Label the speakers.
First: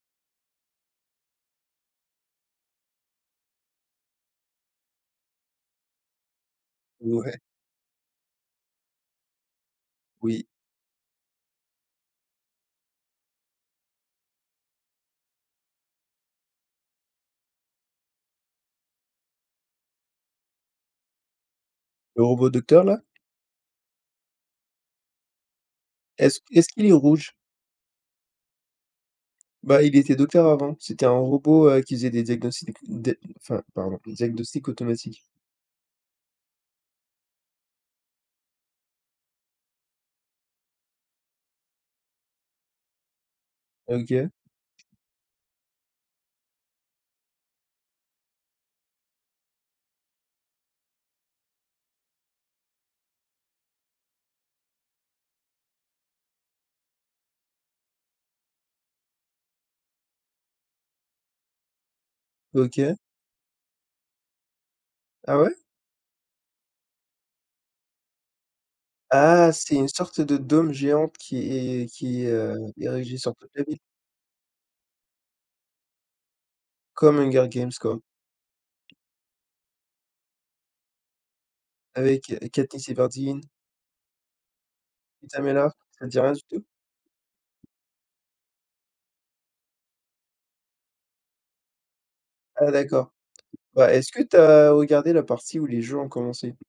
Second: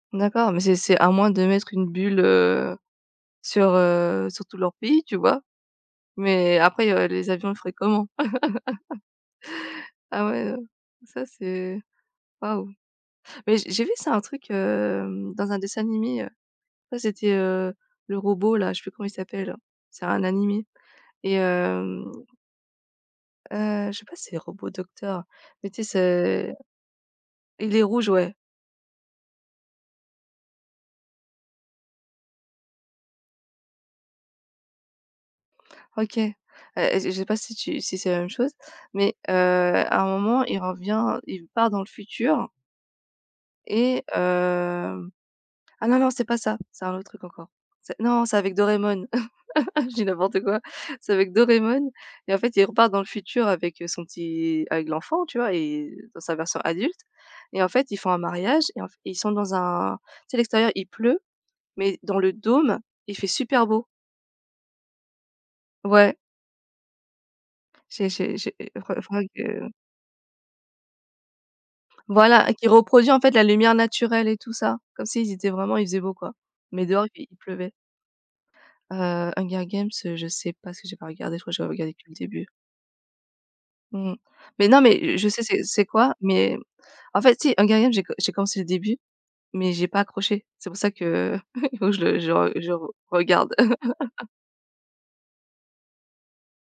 Speaker 1: D'accord, mais c'est c'est à moins de mettre une bulle, heu, sur, heu, sur tout leur pays, tu vois? Mais après, heu, les
Speaker 2: Ouais.
Speaker 1: avions ils feraient comment? Ah
Speaker 2: Oui.
Speaker 1: ouais, heu, ça c'est, waouh! Mais j'ai j'ai vu ça, un truc, hem, dans un dessin animé, heu. Ouais, c'était, heu, le robot-là, je sais plus comment il s'appelle. C'est un animé. Et hem
Speaker 2: Le robot docteur-là?
Speaker 1: heu, je sais pas si c'est robot docteur. Mais, tu sais,
Speaker 2: Est-ce
Speaker 1: c'est
Speaker 2: est-ce qu'il est rouge?
Speaker 1: il est rouge, ouais!
Speaker 2: Bah, il était docteur avant, c'était un robot, heu, qui faisait des diagnostics des enfin, pardon, diagnostics automatiques.
Speaker 1: OK. Heu et je je sais pas si tu si c'est la même chose mais heu, à un moment il revient, il part dans le futur
Speaker 2: Ah
Speaker 1: et
Speaker 2: OK.
Speaker 1: heu ah, non, non, c'est pas ça! C'est un autre truc encore. C'est non, c'est avec Doreamon, je dis n'importe quoi. C'est avec Doreamon et, en fait, il repart dans le futur avec, heu, son petit avec l'enfant, tu vois? Et heu, dans sa version adulte et en fait, ils font un mariage et en f et ils sont dans un tu sais, l'extérieur il pleut, mais dans le dôme
Speaker 2: OK.
Speaker 1: il fait super beau.
Speaker 2: Ah ouais?
Speaker 1: Ouais. J'ai j'ai j'ai re faudra
Speaker 2: Ah,
Speaker 1: que
Speaker 2: c'est une sorte de dôme géant qui est qui,
Speaker 1: Voilà!
Speaker 2: heu,
Speaker 1: Qui
Speaker 2: est
Speaker 1: reproduit,
Speaker 2: régie
Speaker 1: en fait,
Speaker 2: sur
Speaker 1: la
Speaker 2: toute la
Speaker 1: lumière
Speaker 2: ville?
Speaker 1: naturelle et tout ça, comme s'ils étaient vraiment il faisait beau quoi, mais dehors
Speaker 2: Comme
Speaker 1: i il
Speaker 2: Hunger
Speaker 1: pleuvait.
Speaker 2: Games quoi.
Speaker 1: Heu, Hunger Games, heu, je sais pas si j'ai pas regardé, je crois j'avais regardé que le
Speaker 2: Avec, heu,
Speaker 1: début.
Speaker 2: Katniss Everdeen.
Speaker 1: Mmh. Mais non mais je je
Speaker 2: Peeta
Speaker 1: sais c'est
Speaker 2: Mellark,
Speaker 1: c'est
Speaker 2: ça te
Speaker 1: quoi
Speaker 2: dit rien du
Speaker 1: mais
Speaker 2: tout?
Speaker 1: en fait, si, Hunger Games j'ai com j'ai commencé le début, mais j'ai pas accroché. C'est pour ça qu'il faut que je le je le re je
Speaker 2: Ah
Speaker 1: le re
Speaker 2: d'accord.
Speaker 1: regarde.
Speaker 2: Bah, est-ce que tu as regardé la partie où les jeux ont commencé?